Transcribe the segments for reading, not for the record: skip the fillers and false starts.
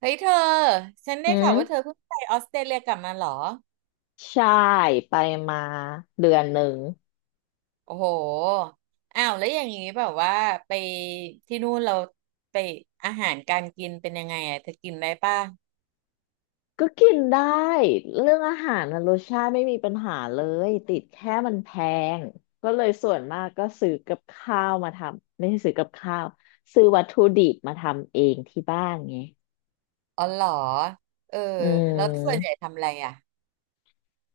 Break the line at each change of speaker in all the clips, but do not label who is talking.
เฮ้ยเธอฉันได้
อื
ข่าวว่าเธอ
ม
เพิ่งไปออสเตรเลียกลับมาเหรอ
ใช่ไปมาเดือนหนึ่ง
โอ้โหอ้าวแล้วอย่างนี้แบบว่าไปที่นู่นเราไปอาหารการกินเป็นยังไงอ่ะเธอกินได้ป่ะ
ก็กินได้เรื่องอาหารนะรสชาติไม่มีปัญหาเลยติดแค่มันแพงก็เลยส่วนมากก็ซื้อกับข้าวมาทำไม่ใช่ซื้อกับข้าวซื้อวัตถุดิบมาทำเองที่บ้านไง
อ๋อเหรอเออ
อื
แล้วส่วนใหญ่
ม
ทำอะไรอ่ะ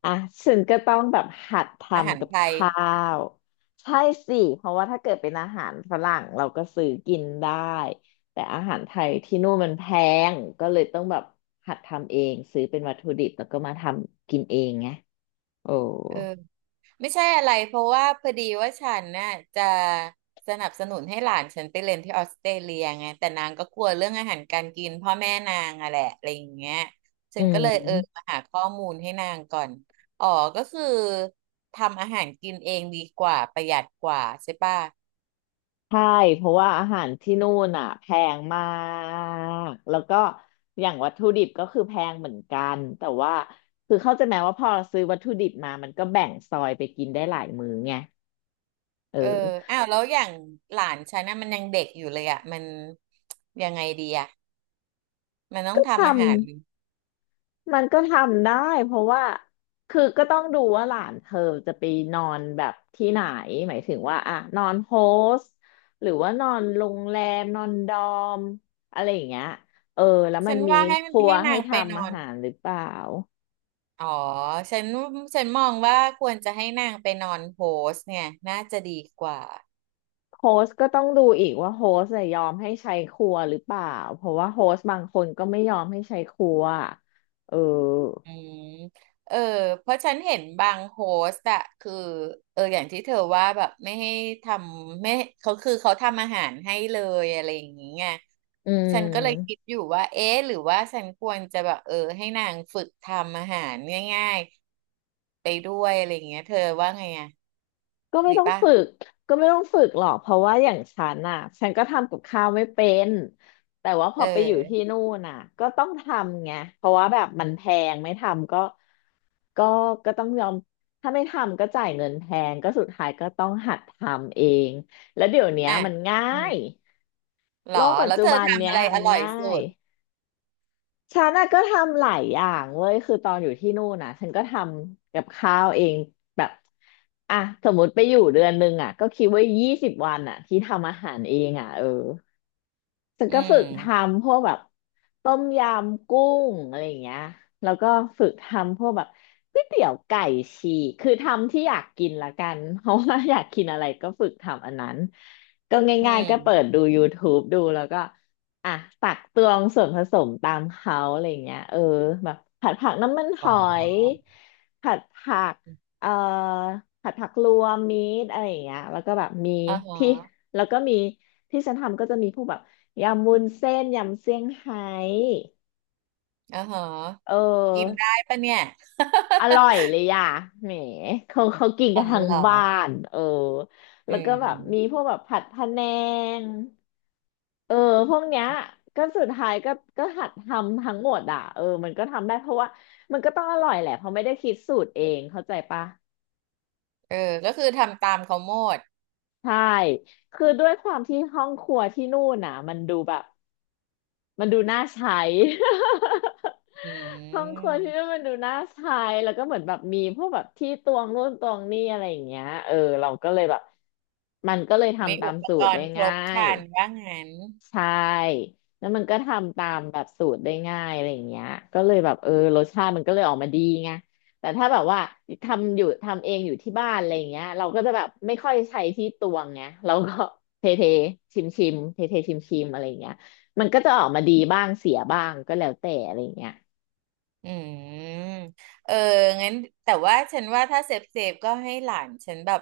อ่ะฉันก็ต้องแบบหัดท
อาหา
ำ
ร
กับ
ไท
ข
ย
้าวใช่สิเพราะว่าถ้าเกิดเป็นอาหารฝรั่งเราก็ซื้อกินได้แต่อาหารไทยที่นู่นมันแพงก็เลยต้องแบบหัดทำเองซื้อเป็นวัตถุดิบแล้วก็มาทำกินเองไงโอ้
เออ ไม่ใช่อะไรเพราะว่าพอดีว่าฉันน่ะจะสนับสนุนให้หลานฉันไปเรียนที่ออสเตรเลียไงแต่นางก็กลัวเรื่องอาหารการกินพ่อแม่นางอะแหละอะไรอย่างเงี้ยฉั
อื
นก็เลย
ม
มาหาข้อมูลให้นางก่อนอ๋อก็คือทำอาหารกินเองดีกว่าประหยัดกว่าใช่ป่ะ
ใช่เพราะว่าอาหารที่นู่นอ่ะแพงมากแล้วก็อย่างวัตถุดิบก็คือแพงเหมือนกันแต่ว่าคือเข้าใจไหมว่าพอเราซื้อวัตถุดิบมามันก็แบ่งซอยไปกินได้หลายมื้อไง เอ
เออ
อ
อ้าวแล้วอย่างหลานฉันน่ะมันยังเด็กอยู่เลยอะมันยังไงดีอะมันต้
ท
องทำอา
ำ
หาร
มันก็ทำได้เพราะว่าคือก็ต้องดูว่าหลานเธอจะไปนอนแบบที่ไหนหมายถึงว่าอ่ะนอนโฮสต์หรือว่านอนโรงแรมนอนดอมอะไรอย่างเงี้ยเออแล้วมั
ฉั
น
น
มี
ว่าให้
ครัว
ให้นา
ให้
งไปน
ทำ
อ
อา
น
หารหรือเปล่า
อ๋อฉันฉันมองว่าควรจะให้นางไปนอนโฮสเนี่ยน่าจะดีกว่า
โฮสต์ก็ต้องดูอีกว่าโฮสต์จะยยอมให้ใช้ครัวหรือเปล่าเพราะว่าโฮสต์บางคนก็ไม่ยอมให้ใช้ครัวเออ
อืมเออเพราะฉันเห็นบางโฮสต์อะคืออย่างที่เธอว่าแบบไม่ให้ทำไม่เขาคือเขาทำอาหารให้เลยอะไรอย่างเงี้ย
อื
ฉันก็เลยคิด
ม
อยู่ว่าเอ๊ะหรือว่าฉันควรจะแบบให้นางฝึกทำอาหารง่ายๆไปด้วยอะไรอย่างเงี้ยเธอว่าไงอะ
ก็ไม่
ดี
ต้อง
ป่ะ
ฝึกก็ไม่ต้องฝึกหรอกเพราะว่าอย่างฉันน่ะฉันก็ทำกับข้าวไม่เป็นแต่ว่าพ
เ
อไปอยู่ที่
ออ
นู่นน่ะก็ต้องทำไงเพราะว่าแบบมันแพงไม่ทำก็ก็ก็ต้องยอมถ้าไม่ทำก็จ่ายเงินแพงก็สุดท้ายก็ต้องหัดทำเองแล้วเดี๋ยวเนี้ย
อ่ะ
มันง่า
อืม
ย
หร
โล
อ
กปัจ
แล้ว
จุ
เธอ
บัน
ทำ
เนี้
อะ
ย
ไรอ
มัน
ร่อย
ง่า
สุ
ย
ด
ฉันน่ะก็ทำหลายอย่างเว้ยคือตอนอยู่ที่นู่นน่ะฉันก็ทำกับข้าวเองแบบอ่ะสมมติไปอยู่เดือนหนึ่งอ่ะก็คิดว่า20 วันอ่ะที่ทำอาหารเองอ่ะเออ ฉัน
อื
ก็ฝึกท
ม
ำพวกแบบต้มยำกุ้งอะไรอย่างเงี้ยแล้วก็ฝึกทำพวกแบบก๋วยเตี๋ยวไก่ฉีกคือทำที่อยากกินละกัน เพราะว่าอยากกินอะไรก็ฝึกทำอันนั้นก็
อื
ง่ายๆก็เปิดดู
ม
YouTube ดูแล้วก็อ่ะตักตวงส่วนผสมตามเขาอะไรอย่างเงี้ยเออแบบผัดผักน้ำมันห
อ๋อ
อยผัดผักเอ่อผัดผักรวมมีดอะไรอย่างเงี้ยแล้วก็แบบ
อ๋อ
ที่
ฮะ
แล้วก็มีที่ฉันทำก็จะมีพวกแบบ ยำวุ้นเส้นยำเซี่ยงไฮ้
อ่อฮะ
เ
กิน
ออ
ได้ปะเนี่ย
อ ร่อยเลยอ่ะแหมเขากิน
อ๋
กั
อ
นทั้ง
เหรอ
บ้านเออแล้
อื
วก็แบบมีพ
ม
วกแบบผัดพะแนงเออพวกเนี้ยก็สุดท้ายก็หัดทำทั้งหมดอ่ะเออมันก็ทำได้เพราะว่ามันก็ต้องอร่อยแหละเพราะไม่ได้คิดสูตรเองเข้าใจปะ
เออก็คือทำตามเขาหมด
ใช่คือด้วยความที่ห้องครัวที่นู่นน่ะมันดูแบบ มันดูน่าใช้
อื
ห้องครัวที่นั่น
ม
มันดูน่าใช้แล้วก็เหมือนแบบมีพวกแบบที่ตวงนู่นตวงนี่อะไรอย่างเงี้ยเออเราก็เลยแบบมันก็เลย
มี
ทำตา
อุ
ม
ป
สู
ก
ตร
ร
ได้
ณ์คร
ง่า
บค
ย
รันว่างั้น
ใช่แล้วมันก็ทำตามแบบสูตรได้ง่ายอะไรอย่างเงี้ยก็เลยแบบเออรสชาติมันก็เลยออกมาดีไงแต่ถ้าแบบว่าทำอยู่ทำเองอยู่ที่บ้านอะไรอย่างเงี้ยเราก็จะแบบไม่ค่อยใช้ที่ตวงไงเราก็เทเทชิมชิมเทเทชิมชิมๆอะไรอย่างเงี้ยมันก็จะออกมาดีบ้างเสียบ้างก็แล้วแต่อะไรอย่างเงี้ย
อืมเอองั้นแต่ว่าฉันว่าถ้าเซฟก็ให้หลานฉันแบบ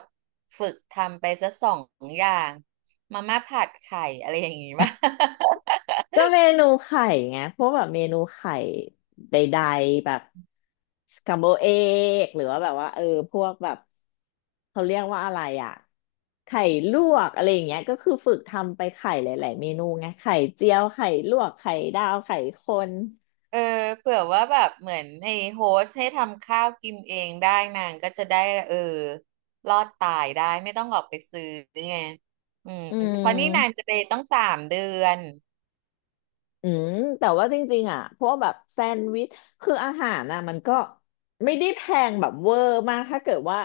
ฝึกทำไปสักสองอย่าง มาม่าผัดไข่อะไรอย่างงี้ป่ะ
ก็เมนูไข่ไงพวกแบบเมนูไข่ใดๆแบบสคัมโบเอกหรือว่าแบบว่าเออพวกแบบเขาเรียกว่าอะไรอ่ะ ไข่ลวกอะไรอย่างเงี้ยก็คือฝึกทำไปไข่หลายๆเมนูไงไข่เจียวไข่ลวกไข่ดาวไข่คน
เออเผื่อว่าแบบเหมือนไอ้โฮสต์ให้ทำข้าวกินเองได้นางก็จะได้เออรอดตายได้ไม่ต้องออกไปซื้อไงอืม
อื
เพราะนี่นาง
ม
จะไปต้องสามเดือน
อืมแต่ว่าจริงๆอ่ะพวกแบบแซนด์วิชคืออาหารน่ะมันก็ไม่ได้แพงแบบเวอร์มากถ้าเกิดว่า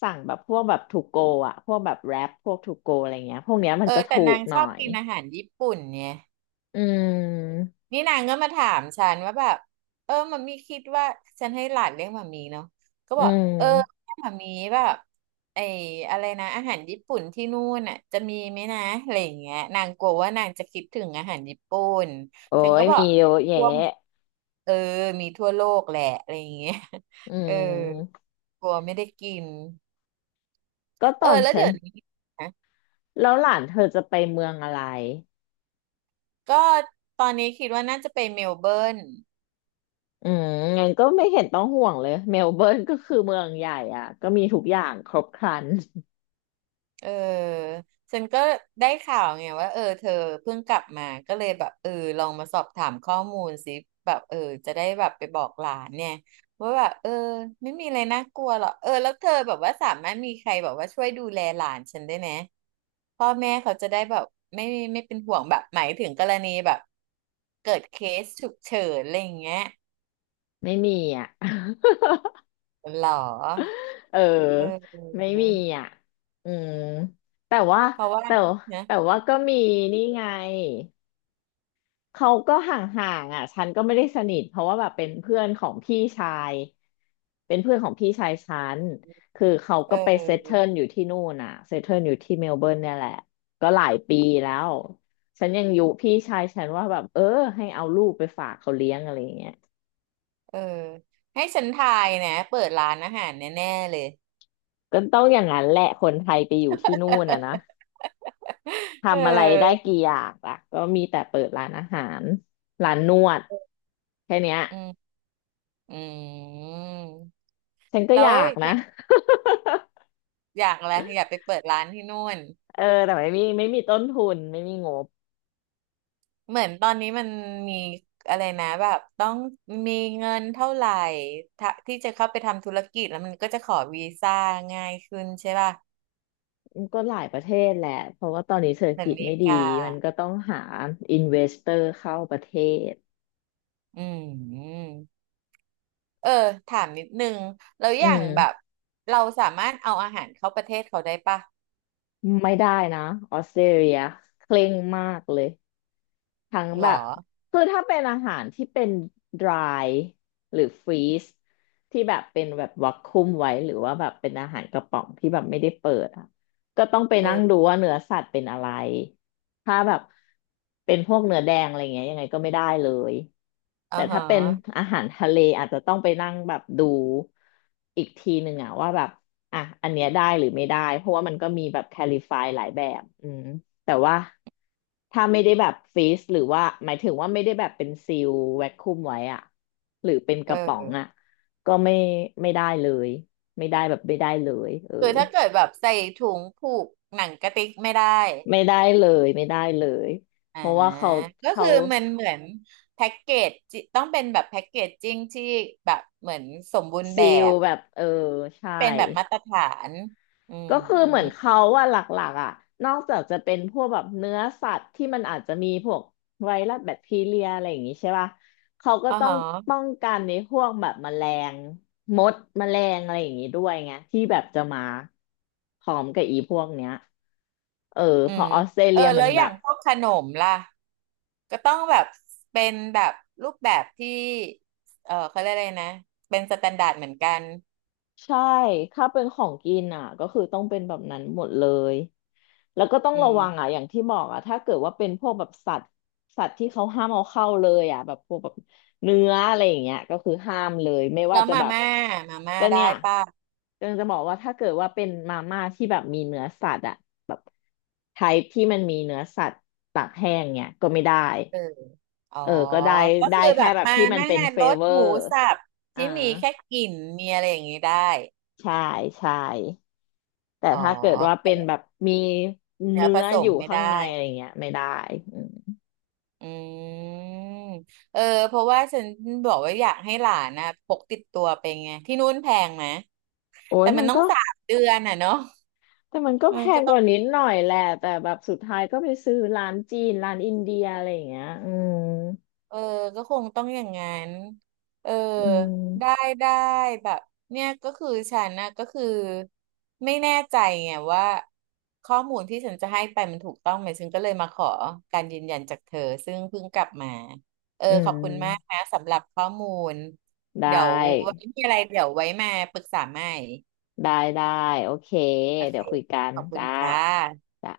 สั่งแบบพวกแบบทูโกอ่ะพวกแบบแรปพวกทูโกอะไรเงี้ยพวกเนี้ยมั
เอ
นจะ
อแต่
ถู
นา
ก
ง
ห
ช
น่อ
อบ
ย
กินอาหารญี่ปุ่นเนี่ย
อืม
นี่นางก็มาถามฉันว่าแบบมัมมี่คิดว่าฉันให้หลานเลี้ยงมัมมี่เนาะก็
อื
บอกเออ
ม
มัมมี่แบบไอ้อะไรนะอาหารญี่ปุ่นที่นู่นน่ะจะมีไหมนะอะไรอย่างเงี้ยนางกลัวว่านางจะคิดถึงอาหารญี่ปุ่น
โอ้
ฉัน
ย
ก็บอ
มี
ก
เยอะแยะ
ทั่วเออมีทั่วโลกแหละอะไรอย่างเงี้ย
อื
เออ
ม
กลัวไม่ได้กิน
ก็ต
เออ
อน
แล้ว
ฉั
เดี๋
น
ยวนี้นะ
แล้วหลานเธอจะไปเมืองอะไร
ก็ตอนนี้คิดว่าน่าจะไปเมลเบิร์น
อืมงั้นก็ไม่เห็นต้องห่วงเลย เมลเบิร์นก็คือเมืองใหญ่อ่ะ ก็มีทุกอย่างครบครัน
เออฉันก็ได้ข่าวไงว่าเธอเพิ่งกลับมาก็เลยแบบลองมาสอบถามข้อมูลสิแบบจะได้แบบไปบอกหลานเนี่ยว่าแบบไม่มีอะไรน่ากลัวหรอกแล้วเธอแบบว่าสามารถมีใครแบบว่าช่วยดูแลหลานฉันได้ไหมพ่อแม่เขาจะได้แบบไม่ไม่เป็นห่วงแบบหมายถึงกรณีแบบเกิดเคสฉุกเฉินอะไรอย่างเงี้ย
ไม่มีอ่ะ
หรอ
เอ
เ
อ ไม่
ออ
มีอ่ะอืมแต่ว่า
เพราะว่า
แต่
นะ
แต่ว่าก็มีนี่ไง เขาก็ห่างๆอ่ะฉันก็ไม่ได้สนิทเพราะว่าแบบเป็นเพื่อนของพี่ชายเป็นเพื่อนของพี่ชายฉันคือเขา
เ
ก็ไปเซตเทิ
ออ
ลอยู่ที่นู่นอ่ะเซตเทิลอยู่ที่เมลเบิร์นเนี่ยแหละก็หลายปีแล้วฉันยังอยู่พี่ชายฉันว่าแบบเออให้เอาลูกไปฝากเขาเลี้ยงอะไรอย่างเงี้ย
เออให้ฉันทายนะเปิดร้านอาหารแน่ๆเลย
ก็ต้องอย่างนั้นแหละคนไทยไปอยู่ที่นู่นอ่ะนะ
เ
ทำอะไรได้
ออ
กี่อย่างล่ะก็มีแต่เปิดร้านอาหารร้านนวดแค่เนี้ย
อืมอืม
ฉันก็
แล้
อ
ว
ยาก
อ
นะ
ยาก อยากอะไรอยากไปเปิดร้านที่นู่น
เออแต่ไม่มีต้นทุนไม่มีงบ
เหมือนตอนนี้มันมีอะไรนะแบบต้องมีเงินเท่าไหร่ถ้าที่จะเข้าไปทำธุรกิจแล้วมันก็จะขอวีซ่าง่ายขึ้นใช่ป่ะ
ก็หลายประเทศแหละเพราะว่าตอนนี้เศรษฐ
เหมือน
กิ
อ
จ
เม
ไม่
ริ
ดี
กา
มันก็ต้องหาอินเวสเตอร์เข้าประเทศ
อืมเออถามนิดนึงแล้ว
อื
อย่างแบบ
ม
เราสามารถเอาอาหารเข้าประเทศเขาได้ป่ะ
ไม่ได้นะออสเตรเลียเคร่งมากเลย ทั้ง
หร
แบ
อ
บคือถ้าเป็นอาหารที่เป็น dry หรือ freeze ที่แบบเป็นแบบวักคุมไว้หรือว่าแบบเป็นอาหารกระป๋องที่แบบไม่ได้เปิดอ่ะก็ต้องไป
เอ
นั่งดู
อ
ว่าเนื้อสัตว์เป็นอะไรถ้าแบบเป็นพวกเนื้อแดงอะไรเงี้ยยังไงก็ไม่ได้เลย
อ่า
แต่
ฮ
ถ้าเป็น
ะ
อาหารทะเลอาจจะต้องไปนั่งแบบดูอีกทีหนึ่งอ่ะว่าแบบอันเนี้ยได้หรือไม่ได้เพราะว่ามันก็มีแบบแคลิฟายหลายแบบอืม แต่ว่าถ้าไม่ได้แบบฟรีซหรือว่าหมายถึงว่าไม่ได้แบบเป็นซีลแวคคุมไว้อะหรือเป็นกระป๋อง
เออ
อะก็ไม่ไม่ได้เลยไม่ได้แบบไม่ได้เลยเออ
คือถ้าเกิดแบบใส่ถุงผูกหนังกระติกไม่ได้
ไม่ได้เลยเพ
อ่า
ราะว่าเขา
ก็
เขา
คือมันเหมือนแพ็กเกจจิต้องเป็นแบบแพ็กเกจจิ้งที่แบบเหมือนสมบูรณ์
ซี
แบ
ล
บ
แบบเออใช่
เป็นแบบมาตรฐานอืม
ก็คือเหมือนเขาว่าหลักๆอ่ะนอกจากจะเป็นพวกแบบเนื้อสัตว์ที่มันอาจจะมีพวกไวรัสแบคทีเรียอะไรอย่างงี้ใช่ป่ะเขาก็
อ๋อ
ต้อง
ฮะ
ป้องกันในพวกแบบแมลงมดแมลงอะไรอย่างงี้ด้วยไงที่แบบจะมาพร้อมกับอีพวกเนี้ยเออ
อื
เพอ
ม
ออสเตร
เออ
เลียมั
แล้
น
วอ
แบ
ย่าง
บ
พวกขนมล่ะก็ต้องแบบเป็นแบบรูปแบบที่เขาเรียกอะไรนะเป็นสแตนดาร์ดเหมือนกัน
ใช่ถ้าเป็นของกินอ่ะก็คือต้องเป็นแบบนั้นหมดเลย แล้วก็ต้อง
อื
ระวัง
ม
อ่ะอย่างที่บอกอ่ะถ้าเกิดว่าเป็นพวกแบบสัตว์ที่เขาห้ามเอาเข้าเลยอ่ะแบบพวกแบบเนื้ออะไรอย่างเงี้ยก็คือห้ามเลยไม่
แล้
ว่า
ว
จะ
มา
แบบ
ม่ามาม่า
ก็เนี่
ได้
ย
ป่ะ
ก็จะบอกว่าถ้าเกิดว่าเป็นมาม่าที่แบบมีเนื้อสัตว์อ่ะแบบไทป์ที่มันมีเนื้อสัตว์ตากแห้งเนี่ยก็ไม่ได้
เอออ๋อ
เออก็ได้
ก็
ได้
คือแบ
แค่
บ
แบบ
มา
ที่มันเป็น
แม่า
เฟ
รส
เวอ
หมู
ร์
สับ
อ่า
ที่มีแค่กลิ่นมีอะไรอย่างนี้ได้
ใช่ใช่ แต่
อ๋อ
ถ้าเกิดว่าเป็นแบบมี
เนื้อ
เนื้
ผ
อ
ส
อ
ม
ยู่
ไม่
ข้า
ได้
งในอะไรเงี้ยไม่ได้อืม
อืมเออ เพราะว่าฉันบอกว่าอยากให้หลานนะพกติดตัวไปไงที่นู่นแพงไหม
โอ้ย
แต่
มั
มัน
น
ต้อ
ก็
งสามเดือนอ่ะเนาะ
แต่มันก็
เอื
แพ
ม
งก
ก็
ว่านิดหน่อยแหละ แต่แบบสุดท้ายก็ไปซื้อร้านจีน ร้านอินเดียอะไรอย่างเงี้ยอืม
เออก็คงต้องอย่างงั้นเออ
อื
ได้
ม
ได้แบบเนี่ยก็คือฉันนะก็คือไม่แน่ใจไงว่าข้อมูลที่ฉันจะให้ไปมันถูกต้องไหมฉันก็เลยมาขอการยืนยันจากเธอซึ่งเพิ่งกลับมาเออ
อื
ขอบคุณมาก
ม
นะสำหรับข้อมูล
ได้
เดี๋ยวไว้มีอะไรเดี๋ยวไว้มาปรึกษาใหม่
ได้ ได้ โอเค
โอ
เดี๋
เค
ยวคุยกัน
ขอบคุณ
จ้า
จ้า
จ้า